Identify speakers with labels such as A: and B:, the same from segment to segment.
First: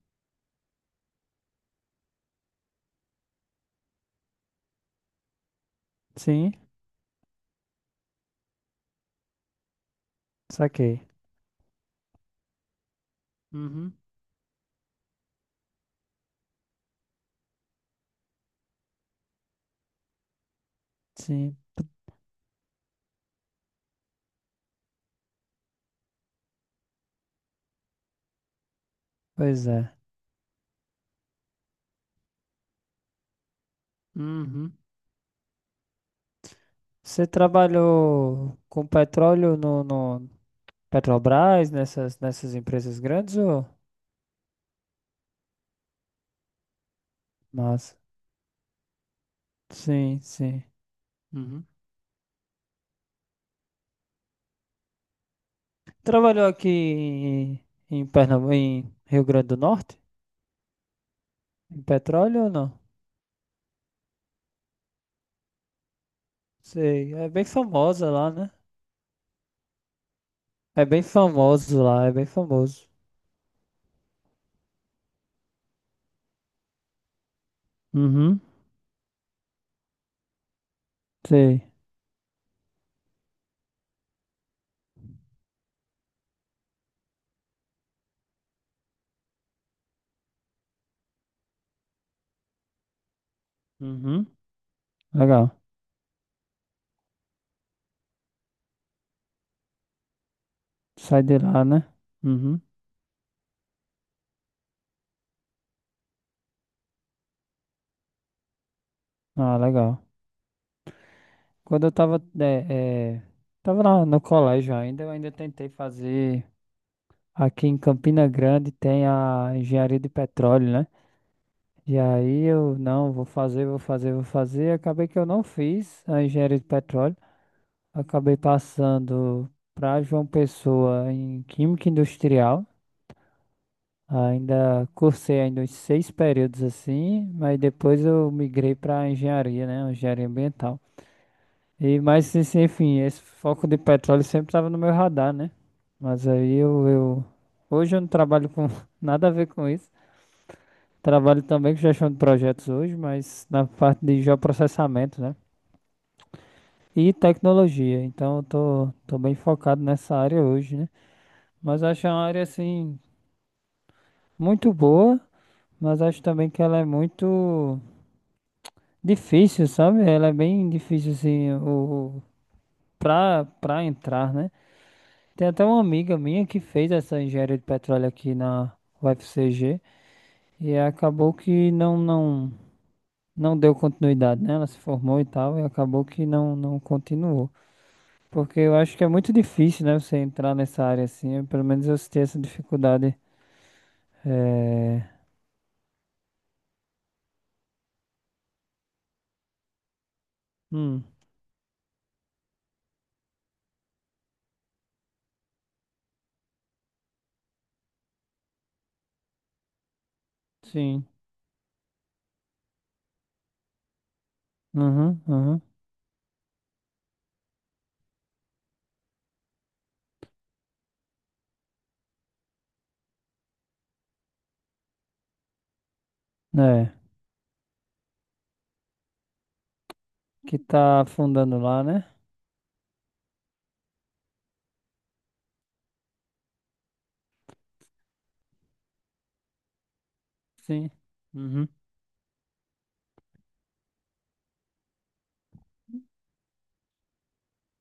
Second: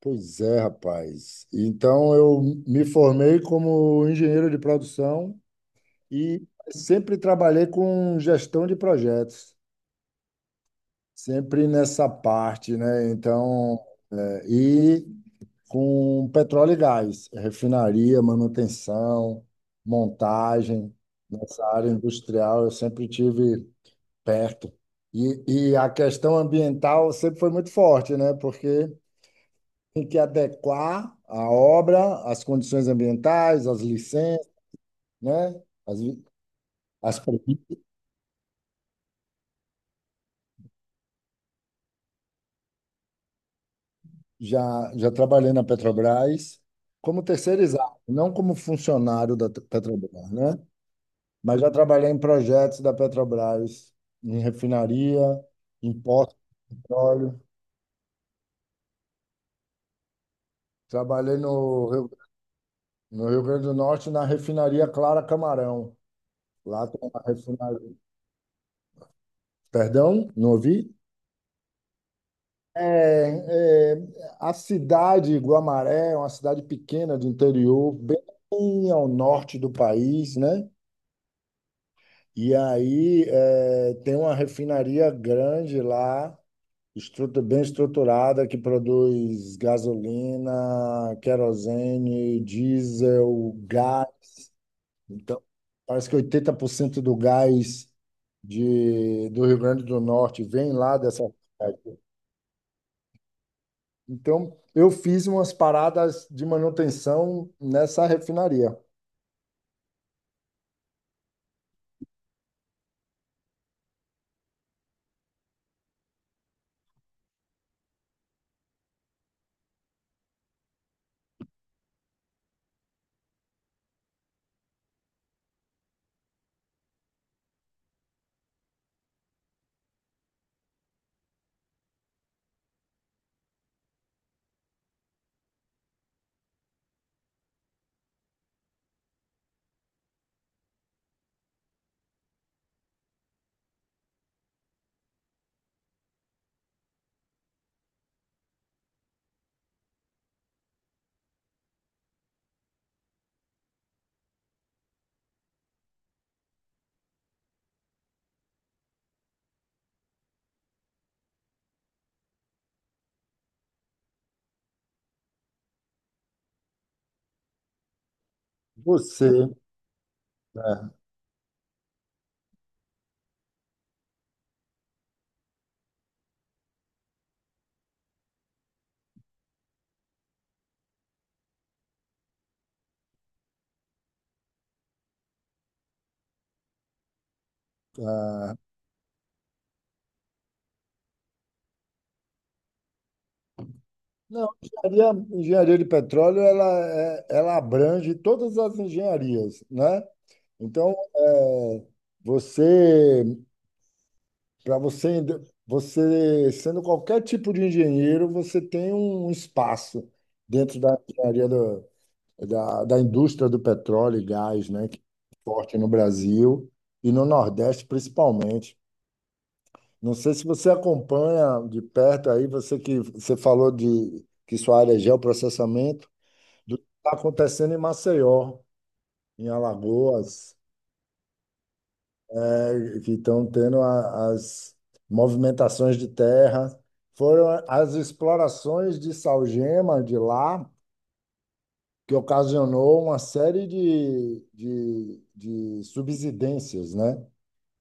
A: Pois é, rapaz. Então, eu me formei como engenheiro de produção e
B: Sim,
A: sempre trabalhei com gestão de projetos,
B: saquei.
A: sempre nessa parte, né? Então,
B: Uhum.
A: e com petróleo e gás, refinaria, manutenção, montagem,
B: Sim,
A: nessa
B: p-
A: área industrial, eu sempre tive perto. E a questão ambiental sempre foi muito forte, né? Porque
B: pois é.
A: tem que adequar a obra às condições ambientais, às licenças,
B: Uhum.
A: né? As, li- as
B: Você
A: pre-
B: trabalhou com petróleo no Petrobras, nessas empresas grandes ou?
A: Já trabalhei na Petrobras como terceirizado,
B: Nossa.
A: não como funcionário da
B: Sim,
A: Petrobras, né?
B: sim.
A: Mas
B: Uhum.
A: já trabalhei em projetos da Petrobras, em refinaria, em poço
B: Trabalhou aqui
A: de petróleo.
B: em Pernambuco, em Rio Grande do Norte?
A: Trabalhei
B: Em
A: no Rio,
B: petróleo ou não?
A: no Rio Grande do Norte, na refinaria Clara Camarão. Lá tem
B: Sei,
A: uma
B: é bem
A: refinaria.
B: famosa lá, né?
A: Perdão, não
B: É
A: ouvi?
B: bem famoso lá, é bem famoso.
A: É, é, a cidade Guamaré é uma cidade pequena do interior, bem
B: Uhum,
A: ao norte do país, né?
B: sei.
A: E aí é, tem uma refinaria grande lá, bem estruturada, que produz gasolina, querosene, diesel, gás.
B: Uhum.
A: Então,
B: Legal.
A: parece que 80% do gás do Rio Grande do Norte vem lá dessa.
B: Sai de lá, né? Uhum.
A: Então, eu fiz umas paradas de manutenção nessa refinaria.
B: Ah, legal. Quando eu tava, tava no colégio ainda, eu ainda tentei fazer. Aqui em Campina Grande tem a engenharia de petróleo, né? E aí eu não, vou fazer. Acabei que eu não fiz a engenharia de petróleo. Acabei passando para João Pessoa em Química Industrial. Ainda cursei ainda uns seis períodos assim, mas depois eu migrei para engenharia, né? Engenharia ambiental. E, mas, assim, enfim, esse foco de petróleo sempre estava no meu radar, né? Mas aí eu... Hoje eu não trabalho com nada a ver com isso. Trabalho também com gestão de projetos hoje, mas na parte de geoprocessamento, né? E tecnologia. Então tô bem focado nessa área hoje, né? Mas acho uma área, assim, muito boa, mas acho também que ela é muito
A: Você,
B: difícil, sabe? Ela é bem
A: né?
B: difícil, assim, pra entrar, né? Tem até uma amiga minha que fez essa engenharia de petróleo aqui na UFCG e acabou que não, não, não deu continuidade, né? Ela se formou e tal e acabou que não, não continuou. Porque eu acho que é muito difícil, né? Você entrar nessa área assim. Pelo menos eu senti essa dificuldade.
A: Não,
B: É...
A: engenharia de petróleo, ela, ela abrange todas as engenharias, né? Então,
B: Hum,
A: é, você, para você, você sendo qualquer tipo de engenheiro, você tem um espaço dentro da
B: sim.
A: da, da indústria do petróleo e gás, né? Que
B: Uhum,
A: é
B: uhum.
A: forte no Brasil e no Nordeste, principalmente. Não sei se você acompanha de perto aí, você que você falou de que sua área é geoprocessamento, do que
B: É.
A: está acontecendo em Maceió, em Alagoas,
B: Que tá afundando lá, né?
A: né, que estão tendo as movimentações de terra. Foram as explorações de salgema de lá
B: Sim. Uhum,
A: que ocasionou uma série de subsidências, né?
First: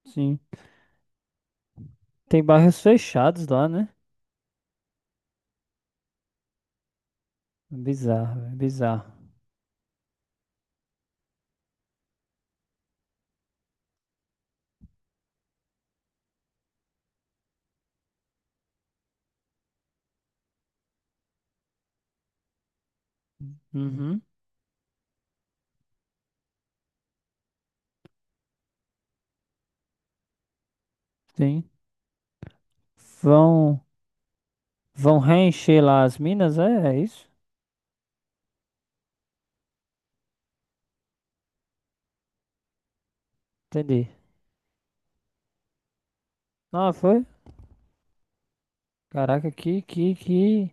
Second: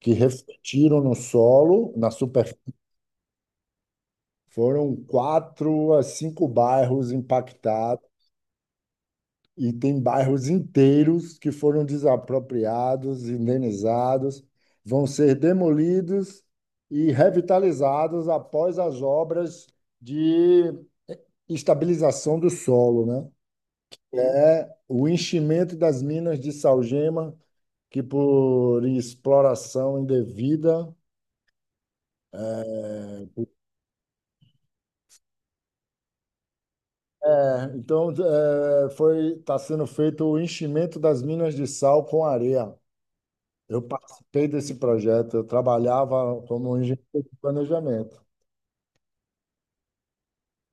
A: Que
B: sim.
A: refletiram no solo, na.
B: Tem bairros fechados lá, né?
A: Foram quatro a cinco bairros impactados
B: Bizarro, velho, bizarro.
A: e tem bairros inteiros que foram desapropriados, indenizados, vão ser demolidos e revitalizados após as obras de estabilização do solo, né?
B: Uhum,
A: É o enchimento das minas de Saugema, que por exploração indevida.
B: sim. Vão, vão reencher lá as minas, é isso?
A: É, então, eh, foi está sendo feito o enchimento das minas de sal com areia. Eu
B: Entendi.
A: participei desse projeto, eu trabalhava como
B: Ah,
A: engenheiro
B: foi?
A: de planejamento.
B: Caraca,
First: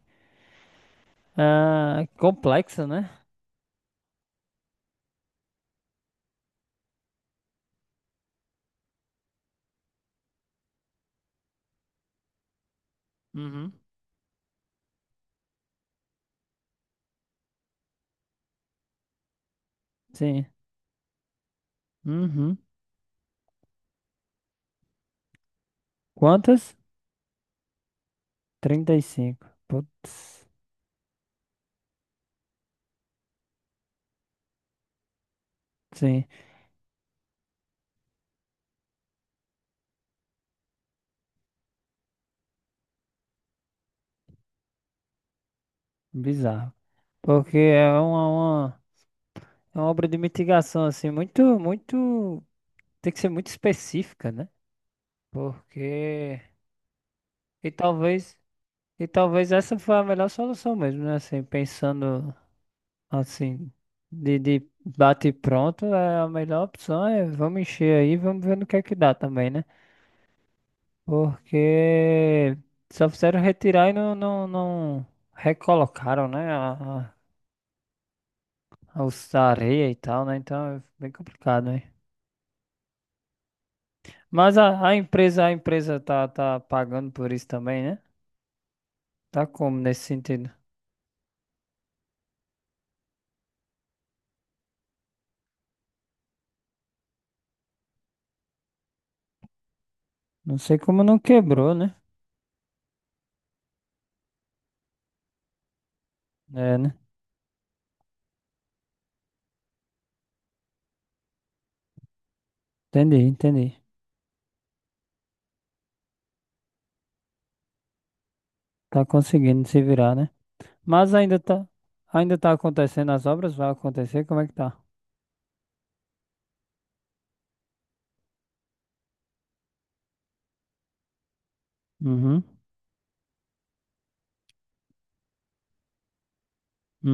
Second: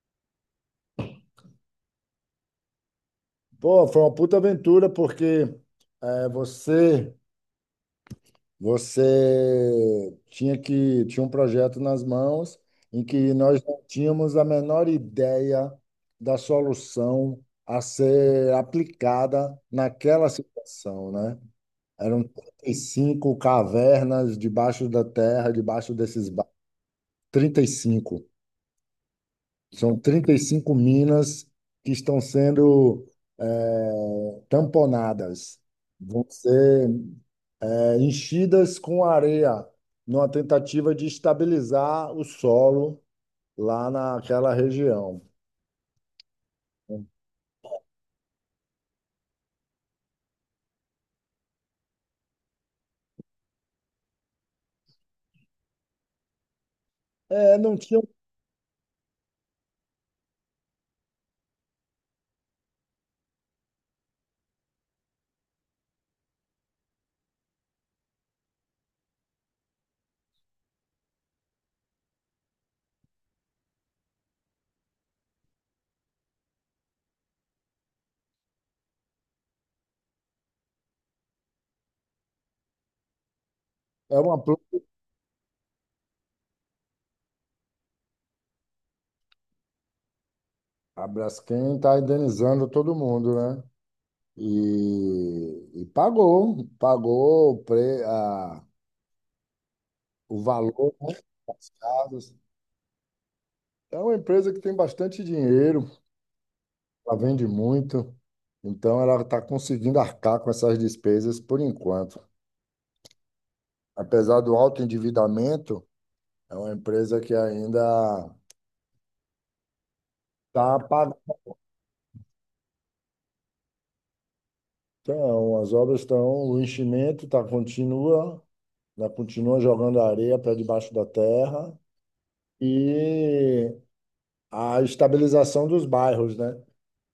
B: ah, complexa, né?
A: Pô, foi uma puta aventura porque é, você tinha um projeto nas mãos em que nós
B: Uhum.
A: não tínhamos a menor ideia da solução a ser aplicada naquela
B: Sim.
A: situação, né? Eram
B: Uhum.
A: 35 cavernas debaixo da terra, debaixo desses
B: Quantas?
A: 35.
B: 35.
A: São trinta e
B: Putz.
A: cinco minas que estão sendo tamponadas, vão
B: Sim.
A: ser enchidas com areia, numa tentativa de estabilizar o solo lá naquela região.
B: Bizarro. Porque é uma, é uma obra de mitigação, assim, muito, muito. Tem que ser muito específica, né? Porque.
A: É,
B: E
A: não tinha.
B: talvez. E talvez essa foi a melhor solução mesmo, né? Assim, pensando assim, de bate e pronto, é a melhor opção é vamos encher aí, vamos ver no que é que dá também, né? Porque só fizeram retirar e não recolocaram, né? A a areia e tal, né? Então é bem complicado, né?
A: É uma,
B: Mas a empresa, tá pagando por isso também, né? Tá como nesse sentido?
A: a Braskem está indenizando todo mundo, né? E pagou, pagou o
B: Não sei
A: valor
B: como não
A: dos
B: quebrou, né?
A: casos. É uma empresa que tem bastante dinheiro,
B: É, né?
A: ela vende muito, então ela está conseguindo arcar com essas despesas por enquanto.
B: Entendi, entendi.
A: Apesar do alto endividamento, é uma empresa que ainda
B: Tá conseguindo se virar, né?
A: está
B: Mas
A: pagando.
B: ainda tá acontecendo as obras, vai acontecer, como é que tá?
A: Então, as obras estão, o enchimento tá, continua, né, continua jogando areia para debaixo da terra
B: Uhum,
A: e a estabilização dos bairros, né?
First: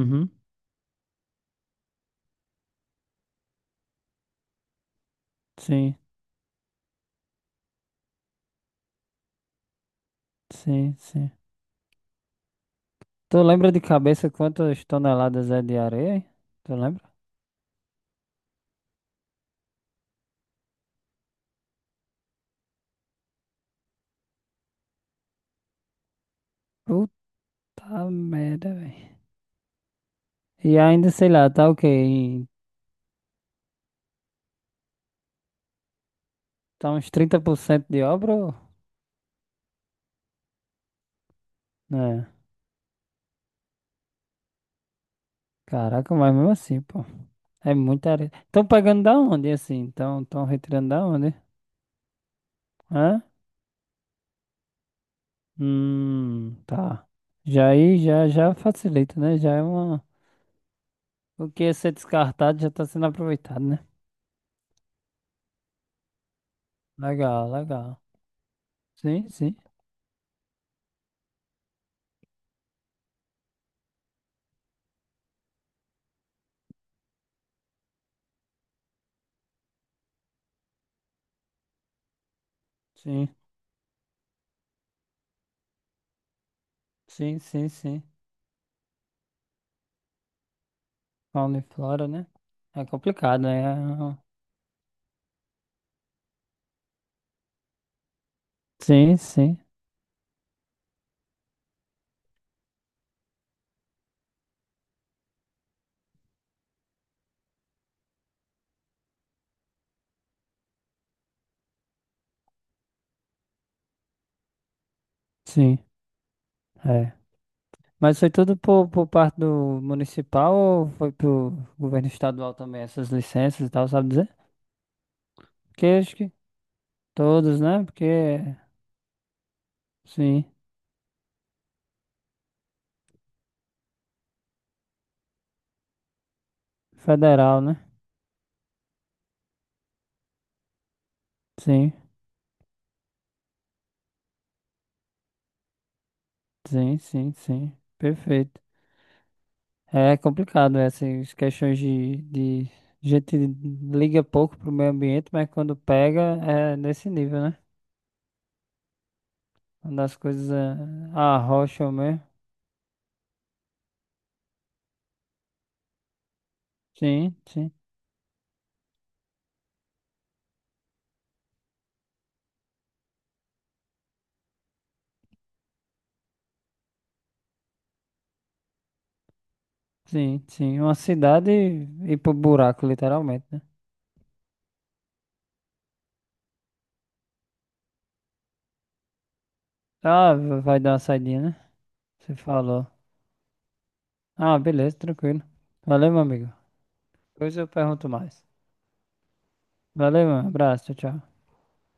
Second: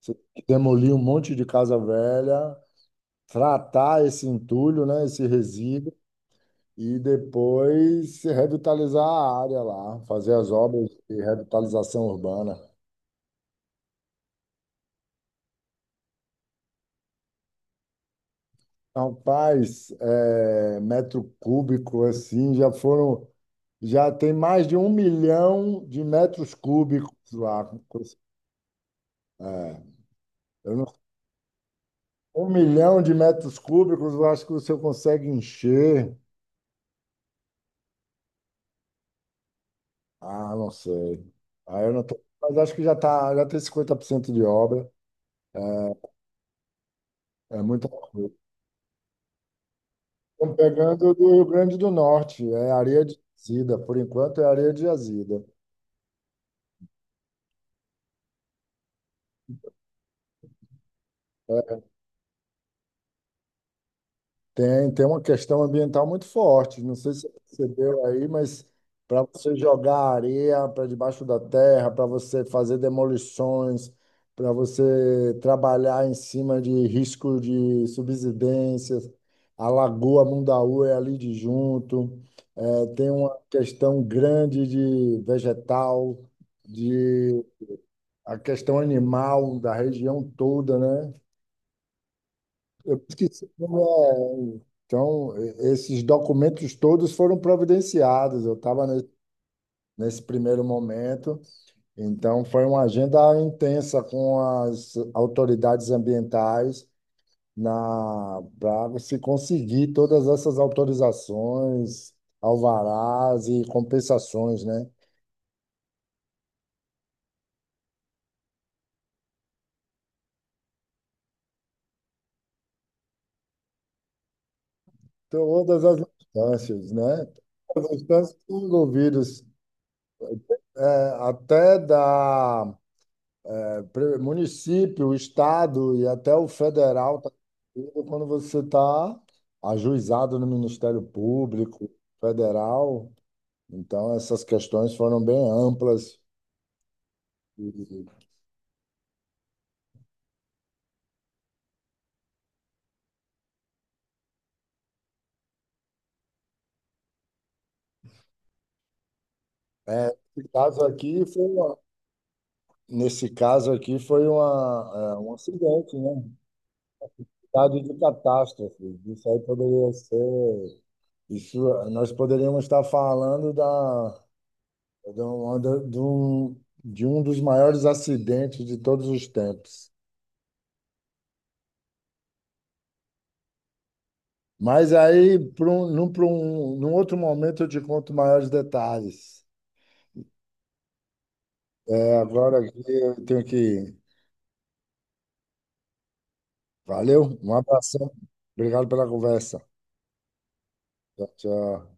A: Você tem que demolir um monte de casa velha, tratar esse entulho, né, esse resíduo
B: Sim,
A: e depois revitalizar a área lá, fazer as obras
B: sim,
A: de
B: sim.
A: revitalização urbana.
B: Tu lembra de cabeça quantas toneladas é de areia? Hein? Tu lembra?
A: Rapaz, é, metro cúbico assim, já foram, já tem mais de um milhão de metros cúbicos lá.
B: Puta merda, velho.
A: É, eu
B: E
A: não-
B: ainda, sei lá, tá o quê? Em-
A: um milhão de metros cúbicos, eu acho que você consegue encher.
B: Tá uns 30% de obra? Ou-
A: Ah, não sei. Ah, eu não tô,
B: É.
A: mas acho que já tá, já tem 50% de obra.
B: Caraca, mas mesmo assim, pô.
A: É
B: É
A: muita
B: muita
A: coisa.
B: areia. Estão pegando da onde, assim? Então, estão
A: Estamos
B: retirando da
A: pegando do
B: onde?
A: Rio Grande do Norte, é areia de
B: Hã?
A: jazida, por enquanto é areia de jazida.
B: Tá. Já aí, já facilita, né? Já é uma... O que ia ser descartado já está sendo aproveitado, né?
A: Tem, tem uma questão ambiental muito forte, não sei se você
B: Legal, legal.
A: percebeu aí, mas para
B: Sim,
A: você
B: sim.
A: jogar areia para debaixo da terra, para você fazer demolições, para você trabalhar em cima de risco de subsidências, a Lagoa Mundaú é ali de junto, é, tem
B: Sim,
A: uma questão grande de vegetal,
B: sim, sim, sim.
A: a questão animal da região toda, né?
B: Fauna e flora, né? É
A: Eu
B: complicado,
A: esqueci
B: né?
A: como é. Então, esses documentos todos foram providenciados. Eu estava
B: Sim, sim,
A: nesse primeiro momento, então foi uma agenda intensa com as autoridades ambientais na para se conseguir todas essas autorizações, alvarás e compensações, né?
B: sim. É. Mas foi tudo por parte do municipal ou foi pro governo estadual também, essas licenças e tal, sabe dizer?
A: Todas
B: Que
A: as
B: acho que
A: instâncias, né?
B: todos, né?
A: Todas as
B: Porque,
A: instâncias envolvidas,
B: sim,
A: é, até da município, estado e até o federal tá
B: federal, né?
A: incluído quando você está ajuizado no Ministério Público
B: Sim,
A: Federal. Então, essas questões foram bem amplas.
B: sim, sim, sim.
A: E,
B: Perfeito. É complicado essas questões de... A gente liga pouco pro meio ambiente, mas quando pega é nesse nível, né? Quando as
A: é,
B: coisas é, arrocham mesmo.
A: nesse caso aqui foi uma, é, um acidente, né?
B: Sim, sim,
A: Estado de catástrofe. Isso aí poderia ser. Isso, nós poderíamos estar falando da, de um, de um de um dos maiores acidentes de todos os tempos.
B: sim, sim. Uma cidade ir pro buraco, literalmente, né?
A: Mas aí, pra um, num outro momento, eu te conto maiores detalhes.
B: Ah, vai dar uma saidinha, né?
A: É,
B: Você
A: agora aqui
B: falou.
A: eu tenho que ir.
B: Ah, beleza, tranquilo. Valeu, meu amigo.
A: Valeu, um
B: Depois eu pergunto
A: abração.
B: mais.
A: Obrigado pela conversa.
B: Valeu, mano. Abraço. Tchau,
A: Tchau,
B: tchau.
A: tchau.